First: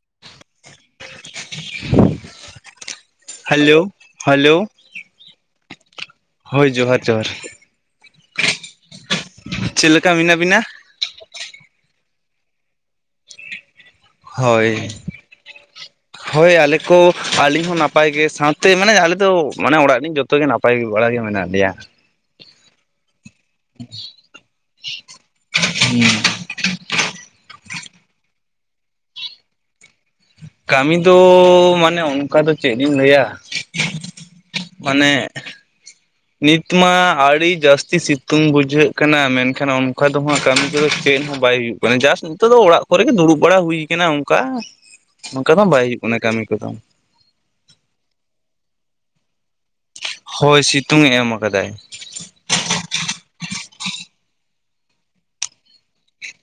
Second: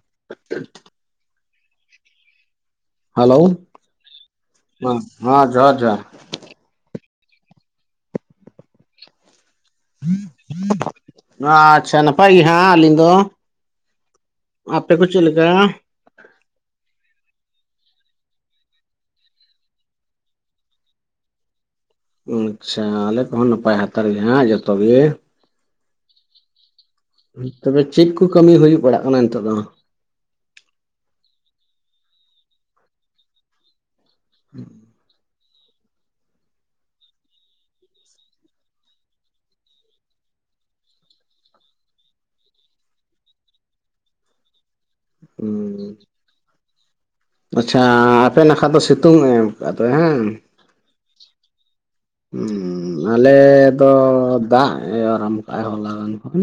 [unintelligible] [unintelligible] Hello ᱢᱟ ᱦᱟᱸ ᱡᱚᱦᱟᱨ ᱡᱚᱦᱟᱨ ᱦᱳᱭ ᱡᱚᱦᱟᱨ ᱡᱚᱦᱟᱨ ᱪᱮᱫ ᱞᱮᱠᱟ ᱢᱮᱱᱟᱜ ᱵᱤᱱᱟ ᱢᱟ ᱟᱪᱪᱷᱟ ᱱᱟᱯᱟᱭ ᱜᱤ ᱦᱟᱸ ᱟᱹᱞᱤᱧ ᱫᱚ ᱦᱳᱭ ᱟᱯᱮ ᱠᱚ ᱪᱮᱫ ᱞᱮᱠᱟ ᱦᱳᱭ ᱟᱞᱮ ᱠᱚ ᱟᱹᱞᱤᱧ ᱦᱚᱸ ᱱᱟᱯᱟᱭ ᱜᱮ ᱥᱟᱶᱛᱮ ᱢᱟᱱᱮ ᱟᱞᱮ ᱫᱚ ᱢᱟᱱᱮ ᱚᱲᱟᱜᱞᱤᱧ ᱡᱚᱛᱚ ᱡᱚᱛᱚ ᱜᱮ ᱱᱟᱯᱟᱭ ᱵᱟᱲᱟ ᱜᱮ ᱢᱮᱱᱟᱜ ᱞᱮᱭᱟ ᱟᱪᱪᱷᱟ ᱟᱞᱮ ᱠᱚᱦᱚᱸ ᱱᱟᱯᱟᱭ ᱦᱟᱛᱟᱲ ᱜᱮ ᱦᱟᱸᱜ ᱡᱚᱛᱚ ᱜᱮ [unintelligible] ᱛᱚᱵᱮ ᱪᱮᱫ ᱠᱩ ᱠᱟᱹᱢᱤ ᱦᱩᱭᱩᱜ ᱵᱟᱲᱟᱜ ᱠᱟᱱᱟ ᱱᱤᱛᱚᱜ ᱫᱚ ᱠᱟᱹᱢᱤ ᱫᱚ ᱢᱟᱱᱮ ᱚᱱᱠᱟ ᱫᱚ ᱪᱮᱫ ᱤᱧ ᱞᱟᱹᱭᱟ ᱢᱟᱱᱮ ᱱᱤᱛ ᱢᱟ ᱟᱹᱲᱤ ᱡᱟᱹᱥᱛᱤ ᱥᱤᱛᱩᱝ ᱵᱩᱡᱷᱟᱹᱜ ᱠᱟᱱᱟ ᱢᱮᱱᱠᱷᱟᱱ ᱚᱱᱠᱟ ᱫᱚ ᱦᱟᱜ ᱠᱟᱹᱢᱤ ᱛᱮᱫᱚ ᱪᱮᱫ ᱦᱚᱸ ᱵᱟᱭ ᱦᱩᱭᱩᱜ ᱠᱟᱱᱟ ᱢᱟᱱᱮ ᱡᱟᱥᱴ ᱱᱤᱛᱚᱜ ᱫᱚ ᱚᱲᱟᱜ ᱠᱚᱨᱮ ᱜᱮ ᱫᱩᱲᱩᱵ ᱵᱟᱲᱟ ᱦᱩᱭ ᱠᱟᱱᱟ ᱚᱱᱠᱟ ᱱᱚᱝᱠᱟ ᱫᱚ ᱵᱟᱭ ᱦᱩᱭᱩᱜ ᱠᱟᱱᱟ ᱠᱟᱹᱢᱤ ᱠᱚᱫᱚ ᱟᱪᱪᱷᱟ ᱟᱯᱮ ᱱᱟᱠᱷᱟ ᱫᱚ ᱥᱤᱛᱩᱝ ᱮ ᱮᱢ ᱟᱠᱟᱫ ᱦᱟᱝ ᱦᱳᱭ ᱥᱤᱛᱩᱝ ᱮ ᱮᱢ ᱟᱠᱟᱫᱟᱭ ᱦᱞᱩᱸ ᱟᱞᱮ ᱫᱚ ᱫᱟᱜ ᱮ ᱟᱨᱚᱢ ᱠᱟᱜᱟᱭ ᱦᱚᱞᱟ ᱜᱟᱱ ᱠᱷᱚᱱ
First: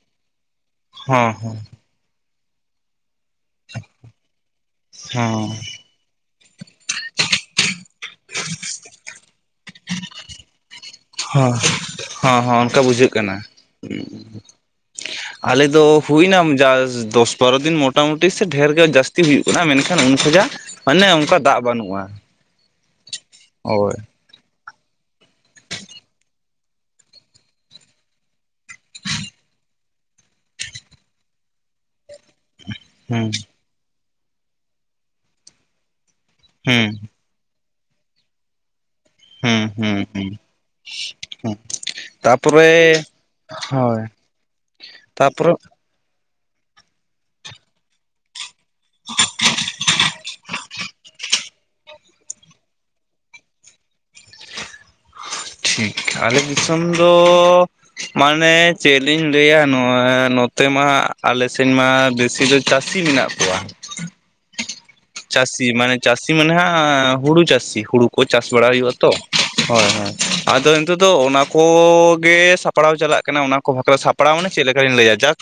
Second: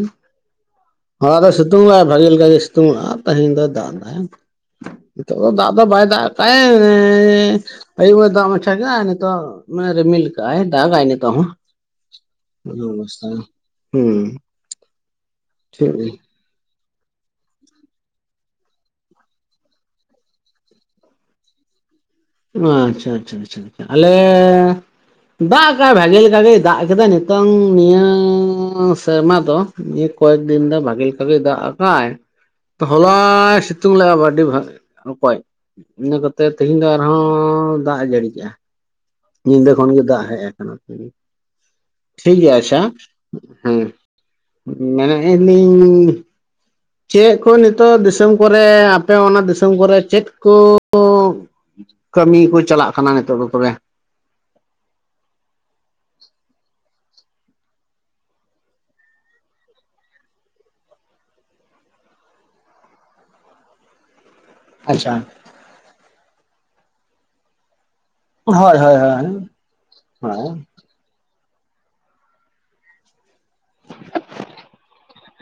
ᱦᱚᱸ [inaudible] ᱫᱚ ᱦᱚᱸ ᱥᱤᱛᱩᱝ ᱫᱟᱭ ᱵᱷᱟᱹᱜᱮ ᱞᱮᱠᱟ ᱜᱮ ᱥᱤᱛᱩᱝ ᱟᱼᱟ ᱛᱮᱦᱮᱧ ᱫᱚ ᱫᱟᱜ ᱫᱟᱭ ᱦᱚᱸ ᱱᱤᱛᱚᱜ ᱫᱚ ᱫᱟᱜ ᱫᱚ ᱵᱟᱭ ᱫᱟᱜ ᱠᱟᱜ ᱟᱭ [inaudible] ᱟᱭᱩᱵ ᱮ ᱫᱟᱜ ᱢᱪᱷᱟ ᱜᱮ ᱟᱭ ᱱᱤᱛ ᱨᱤᱢᱤᱞ ᱠᱟᱜ ᱟᱭ ᱫᱟᱜᱟᱭ [unintelligible] ᱦᱚᱸ ᱦᱚᱸ ᱚᱱᱠᱟ ᱚᱱᱟ ᱵᱩᱡᱷᱟᱹᱜ ᱚᱵᱚᱥᱛᱟ ᱠᱟᱱᱟ ᱦᱩᱸ ᱟᱞᱮ ᱫᱚ ᱴᱷᱤᱠ ᱜᱮᱭᱟ ᱦᱩᱭᱱᱟ ᱡᱟᱥᱴ ᱫᱚᱥ ᱵᱟᱨᱚ ᱫᱤᱱ ᱢᱚᱴᱟᱢᱩᱴᱤ ᱰᱷᱮᱨ ᱜᱮ ᱡᱟᱹᱥᱛᱤ ᱦᱩᱭᱩᱜ ᱠᱟᱱᱟ ᱢᱮᱱᱠᱷᱟᱱ ᱩᱱ ᱠᱷᱚᱱᱟᱜ ᱢᱟᱱᱮ ᱚᱱᱠᱟ ᱫᱟᱜ ᱵᱟᱹᱱᱩᱜᱼᱟ ᱚ ᱟᱪᱪᱷᱟ ᱟᱪᱪᱷᱟ ᱟ ᱦᱳᱭ ᱟᱞᱮ ᱫᱟᱜ ᱠᱟᱫ ᱵᱷᱟᱜᱮᱞᱮᱠᱟ ᱜᱮᱭ ᱫᱟᱜ ᱠᱮᱫᱟ ᱱᱤᱛᱚᱝ ᱱᱤᱭᱟᱹ ᱥᱮᱨᱢᱟ ᱫᱚ ᱱᱤᱭᱟᱹ ᱠᱚᱭᱮᱠ ᱫᱤᱱ ᱫᱚ ᱵᱷᱟᱜᱮ ᱞᱮᱠᱟᱜᱮᱭ ᱫᱟᱜ ᱟᱠᱟᱫᱟᱭ [unintelligible] ᱦᱚᱞᱟᱭ ᱥᱤᱛᱩᱝ ᱞᱮᱜᱼᱟ ᱟᱹᱰᱤ ᱵᱷᱟᱜᱮ ᱚᱠᱚᱭ ᱤᱱᱟᱹ ᱠᱚᱛᱮ ᱛᱮᱦᱮᱧ ᱫᱚ ᱦᱩᱸ ᱦᱚᱸ ᱫᱟᱜ ᱮ ᱡᱟᱹᱲᱤᱜᱼᱟ ᱦᱩᱸ ᱧᱤᱫᱟᱹ ᱠᱷᱚᱱ ᱦᱩᱸ ᱜᱮ ᱫᱟᱜ ᱦᱩᱸ ᱦᱮᱡ ᱠᱟᱱᱟ ᱦᱩᱸ [inaudible] ᱴᱷᱤᱠ ᱜᱮᱭᱟ ᱟᱪᱪᱷᱟ ᱛᱟᱯᱚᱨᱮ ᱦᱮᱸ ᱦᱳᱭ ᱢᱮᱱᱮᱫ ᱛᱟᱯᱚᱨᱮ ᱞᱤᱧ ᱪᱮᱫ ᱠᱚ ᱱᱤᱛᱚᱜ ᱫᱤᱥᱚᱢ ᱠᱚᱨᱮ ᱟᱯᱮ ᱚᱱᱟ ᱫᱤᱥᱚᱢ ᱠᱚᱨᱮ ᱪᱮᱫ ᱠᱚ ᱠᱟᱹᱢᱤ ᱠᱚ ᱪᱟᱞᱟᱜ ᱠᱟᱱᱟ ᱱᱤᱛᱚᱜ ᱫᱚ ᱛᱚᱵᱮ ᱴᱷᱤᱠ ᱟᱞᱮ ᱫᱤᱥᱚᱢ ᱫᱚ ᱢᱟᱱᱮ ᱪᱮᱫ ᱞᱤᱧ ᱞᱟᱹᱭᱟ ᱱᱚᱜ ᱱᱚᱛᱮ ᱢᱟ ᱦᱟᱸᱜ ᱟᱞᱮ ᱥᱮᱱ ᱢᱟ ᱵᱮᱥᱤ ᱫᱚ ᱪᱟᱥᱤ ᱢᱮᱱᱟᱜ ᱠᱚᱣᱟ ᱟᱪᱷᱟ ᱪᱟᱹᱥᱤ ᱢᱟᱱᱮ ᱪᱟᱹᱥᱤ ᱢᱟᱱᱮᱦᱟᱜ ᱦᱩᱲᱩ ᱪᱟᱹᱥᱤ ᱦᱩᱲᱩ ᱠᱚ ᱪᱟᱥ ᱵᱟᱲᱟ ᱦᱩᱭᱩᱜᱼᱟ ᱛᱚ ᱦᱳᱭ ᱦᱳᱭ ᱦᱚᱜᱼᱚᱭ ᱟᱫᱚ ᱱᱤᱛᱚᱜ ᱫᱚ ᱚᱱᱟ ᱠᱚᱜᱮ ᱥᱟᱯᱲᱟᱣ ᱪᱟᱞᱟᱜ ᱠᱟᱱᱟ ᱚᱱᱟ ᱠᱚ [inaudible] ᱥᱟᱯᱲᱟᱣ ᱢᱟᱱᱮ ᱪᱮᱜ ᱞᱮᱠᱟ ᱞᱤᱧ ᱞᱟᱹᱭᱟ ᱡᱟᱠ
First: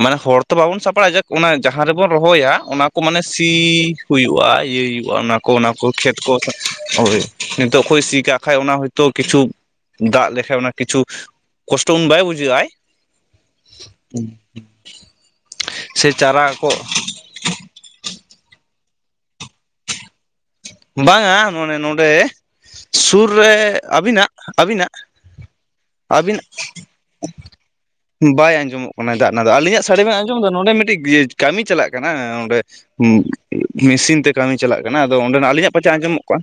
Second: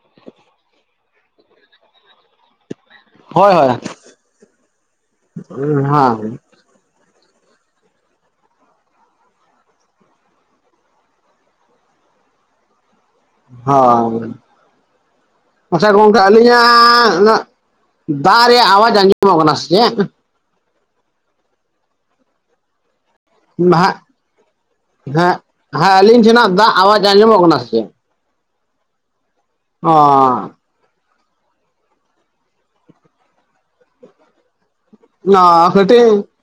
ᱢᱟᱱᱮ ᱦᱚᱲ ᱛᱚ ᱵᱟᱵᱚᱱ ᱥᱟᱯᱲᱟᱜᱼᱟ ᱡᱟᱠ ᱚᱱᱟ ᱡᱟᱦᱟᱸ ᱨᱮᱵᱚᱱ ᱨᱚᱦᱚᱭᱟ ᱚᱱᱟ ᱠᱚ ᱢᱟᱱᱮ ᱦᱳᱭ ᱥᱤ ᱦᱩᱭᱩᱜᱼᱟ ᱤᱭᱟᱹᱭ ᱦᱩᱭᱩᱜᱼᱟ ᱚᱱᱟ ᱠᱚ ᱚᱱᱟ ᱠᱚ ᱠᱷᱮᱛ ᱦᱮᱸ ᱠᱚ ᱦᱳᱭ ᱱᱤᱛᱚᱜ ᱠᱷᱚᱭ ᱥᱤ ᱠᱟᱜ ᱠᱷᱟᱭ ᱚᱱᱟ ᱦᱚᱭ ᱛᱚ ᱠᱤᱪᱷᱩ ᱫᱟᱜ ᱞᱮᱠᱷᱟᱡ ᱚᱱᱟ ᱠᱤᱪᱷᱩ ᱠᱚᱥᱴᱚ ᱩᱱ ᱵᱟᱭ ᱵᱩᱡᱷᱟᱹᱜ ᱟᱭ [unintelligible] ᱟᱪᱪᱷᱟ ᱥᱮ ᱜᱚᱝᱠᱮ ᱪᱟᱨᱟ ᱠᱚ ᱟᱹᱞᱤᱧᱟᱜ ᱫᱟᱜ ᱨᱮᱭᱟᱜ ᱟᱣᱟᱡᱽ ᱟᱸᱡᱚᱢᱚᱜ ᱠᱟᱱᱟ ᱥᱮ ᱪᱮᱫ ᱵᱟᱝᱟ ᱢᱟᱱᱮ ᱱᱚᱰᱮ ᱥᱩᱨ ᱨᱮ ᱦᱟᱸᱜ ᱟᱵᱤᱱᱟᱜ ᱟᱵᱤᱱᱟᱜ ᱦᱮᱸ ᱦᱮᱸ ᱟᱹᱞᱤᱧ ᱟᱵᱤᱱ ᱴᱷᱮᱱᱟᱜ ᱫᱟᱜ ᱟᱣᱟᱡ ᱟᱸᱡᱚᱢᱚᱜ ᱠᱟᱱᱟ ᱥᱮ ᱪᱮᱫ ᱵᱟᱭ ᱟᱸᱡᱚᱢᱚᱜ ᱠᱟᱱᱟ ᱫᱟᱜ ᱱᱟ ᱫᱚ ᱟᱹᱞᱤᱧᱟᱜ ᱚ ᱥᱟᱹᱲᱤ ᱵᱮᱱ ᱟᱸᱡᱚᱢᱫᱟ ᱱᱚᱰᱮ ᱢᱤᱫᱴᱤᱡ ᱠᱟᱹᱢᱤ ᱪᱟᱞᱟᱜ ᱠᱟᱱᱟ ᱚᱸᱰᱮ ᱢᱮᱥᱤᱱ ᱛᱮ ᱠᱟᱹᱢᱤ ᱪᱟᱞᱟᱜ ᱠᱟᱱᱟ ᱟᱫᱚ ᱾ ᱱᱚᱰᱮ ᱱᱟᱜ ᱟᱞᱤᱧᱟᱜ ᱯᱟᱪᱷᱮ ᱠᱟᱹᱴᱤᱡ ᱟᱸᱡᱚᱢᱚᱜ ᱠᱟᱱ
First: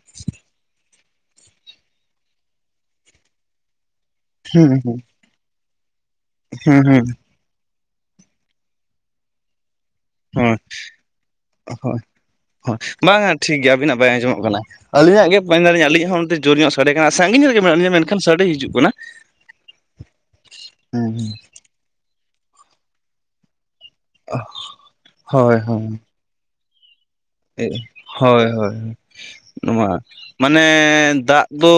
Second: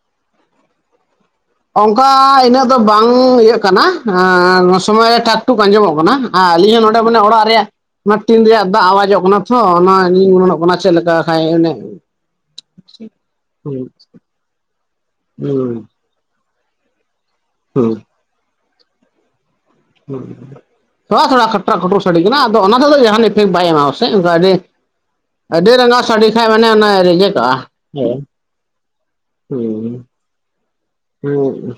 ᱚᱝᱠᱟ ᱤᱱᱟᱹᱜ ᱫᱚ ᱵᱟᱝ ᱤᱭᱟᱹᱜ ᱠᱟᱱᱟ ᱾ ᱦᱟᱸ ᱦᱩᱸ ᱱᱚᱣᱟ ᱦᱩᱸ ᱥᱩᱢᱚᱭ ᱴᱟᱠ ᱴᱩᱠ ᱟᱸᱡᱚᱢᱚᱜ ᱠᱟᱱᱟ ᱟᱨ ᱟᱹᱞᱤᱧ ᱦᱚᱸ ᱦᱩᱸ ᱱᱚᱰᱮ ᱦᱩᱸ ᱢᱟᱱᱮ ᱚᱲᱟᱜ ᱨᱮᱭᱟᱜ ᱱᱚᱣᱟ ᱴᱤᱱ ᱨᱮᱭᱟᱜ ᱫᱟᱜ ᱟᱣᱟᱡᱚᱜ ᱠᱟᱱᱟ ᱛᱷᱚ ᱚᱱᱟ ᱜᱤᱧ ᱜᱩᱱᱟᱹᱱᱚᱜ ᱦᱳᱭ ᱠᱟᱱᱟ ᱪᱮᱜ ᱞᱮᱠᱟ ᱠᱷᱟᱡᱽ ᱚᱱᱮ ᱦᱚ ᱵᱟᱝᱼᱟ ᱴᱷᱤᱠ ᱜᱮᱭᱟ ᱦᱩᱸ ᱟᱵᱤᱱᱟᱜ ᱵᱟᱭ ᱟᱸᱡᱚᱢᱚᱜ ᱠᱟᱱᱟ ᱟᱹᱞᱤᱧᱟᱜ ᱜᱮ [unintelligible] ᱦᱩᱸ ᱟᱹᱞᱤᱧᱟᱜ ᱦᱚᱸ ᱡᱳᱨ ᱧᱚᱜ ᱥᱟᱰᱮ ᱠᱟᱱᱟ ᱥᱟᱺᱜᱤᱧ ᱧᱚᱜ ᱨᱮᱜᱮ ᱢᱮᱱᱟᱜ ᱦᱩᱸ ᱞᱤᱧᱟ ᱢᱮᱱᱠᱷᱟᱱ ᱥᱟᱰᱮ ᱦᱤᱡᱩᱜ ᱠᱟᱱᱟ ᱾ ᱛᱷᱚᱲᱟ ᱛᱷᱚᱲᱟ ᱠᱷᱟᱴ ᱴᱟ ᱠᱷᱩᱴᱩᱨ ᱥᱟᱰᱮ ᱠᱟᱱᱟ ᱟᱫᱚ ᱚᱱᱟ [unintelligible] ᱡᱟᱦᱟᱸ ᱱᱤᱯ ᱴᱷᱤᱠ ᱵᱟᱭ ᱮᱢᱟ ᱥᱮᱜ ᱟᱹᱰᱤ ᱦᱳᱭ ᱟᱹᱰᱤ ᱦᱳᱭ ᱨᱟᱸᱜᱟᱣ ᱥᱟᱰᱤ ᱠᱷᱟᱭ ᱢᱟᱱᱮ ᱚᱱᱮ ᱨᱮᱡᱮᱠᱴ.. ᱦᱳᱭ ᱦᱳᱭ ᱱᱚᱣᱟ ᱦᱩᱸ ᱢᱟᱱᱮ ᱫᱟᱜ ᱫᱚ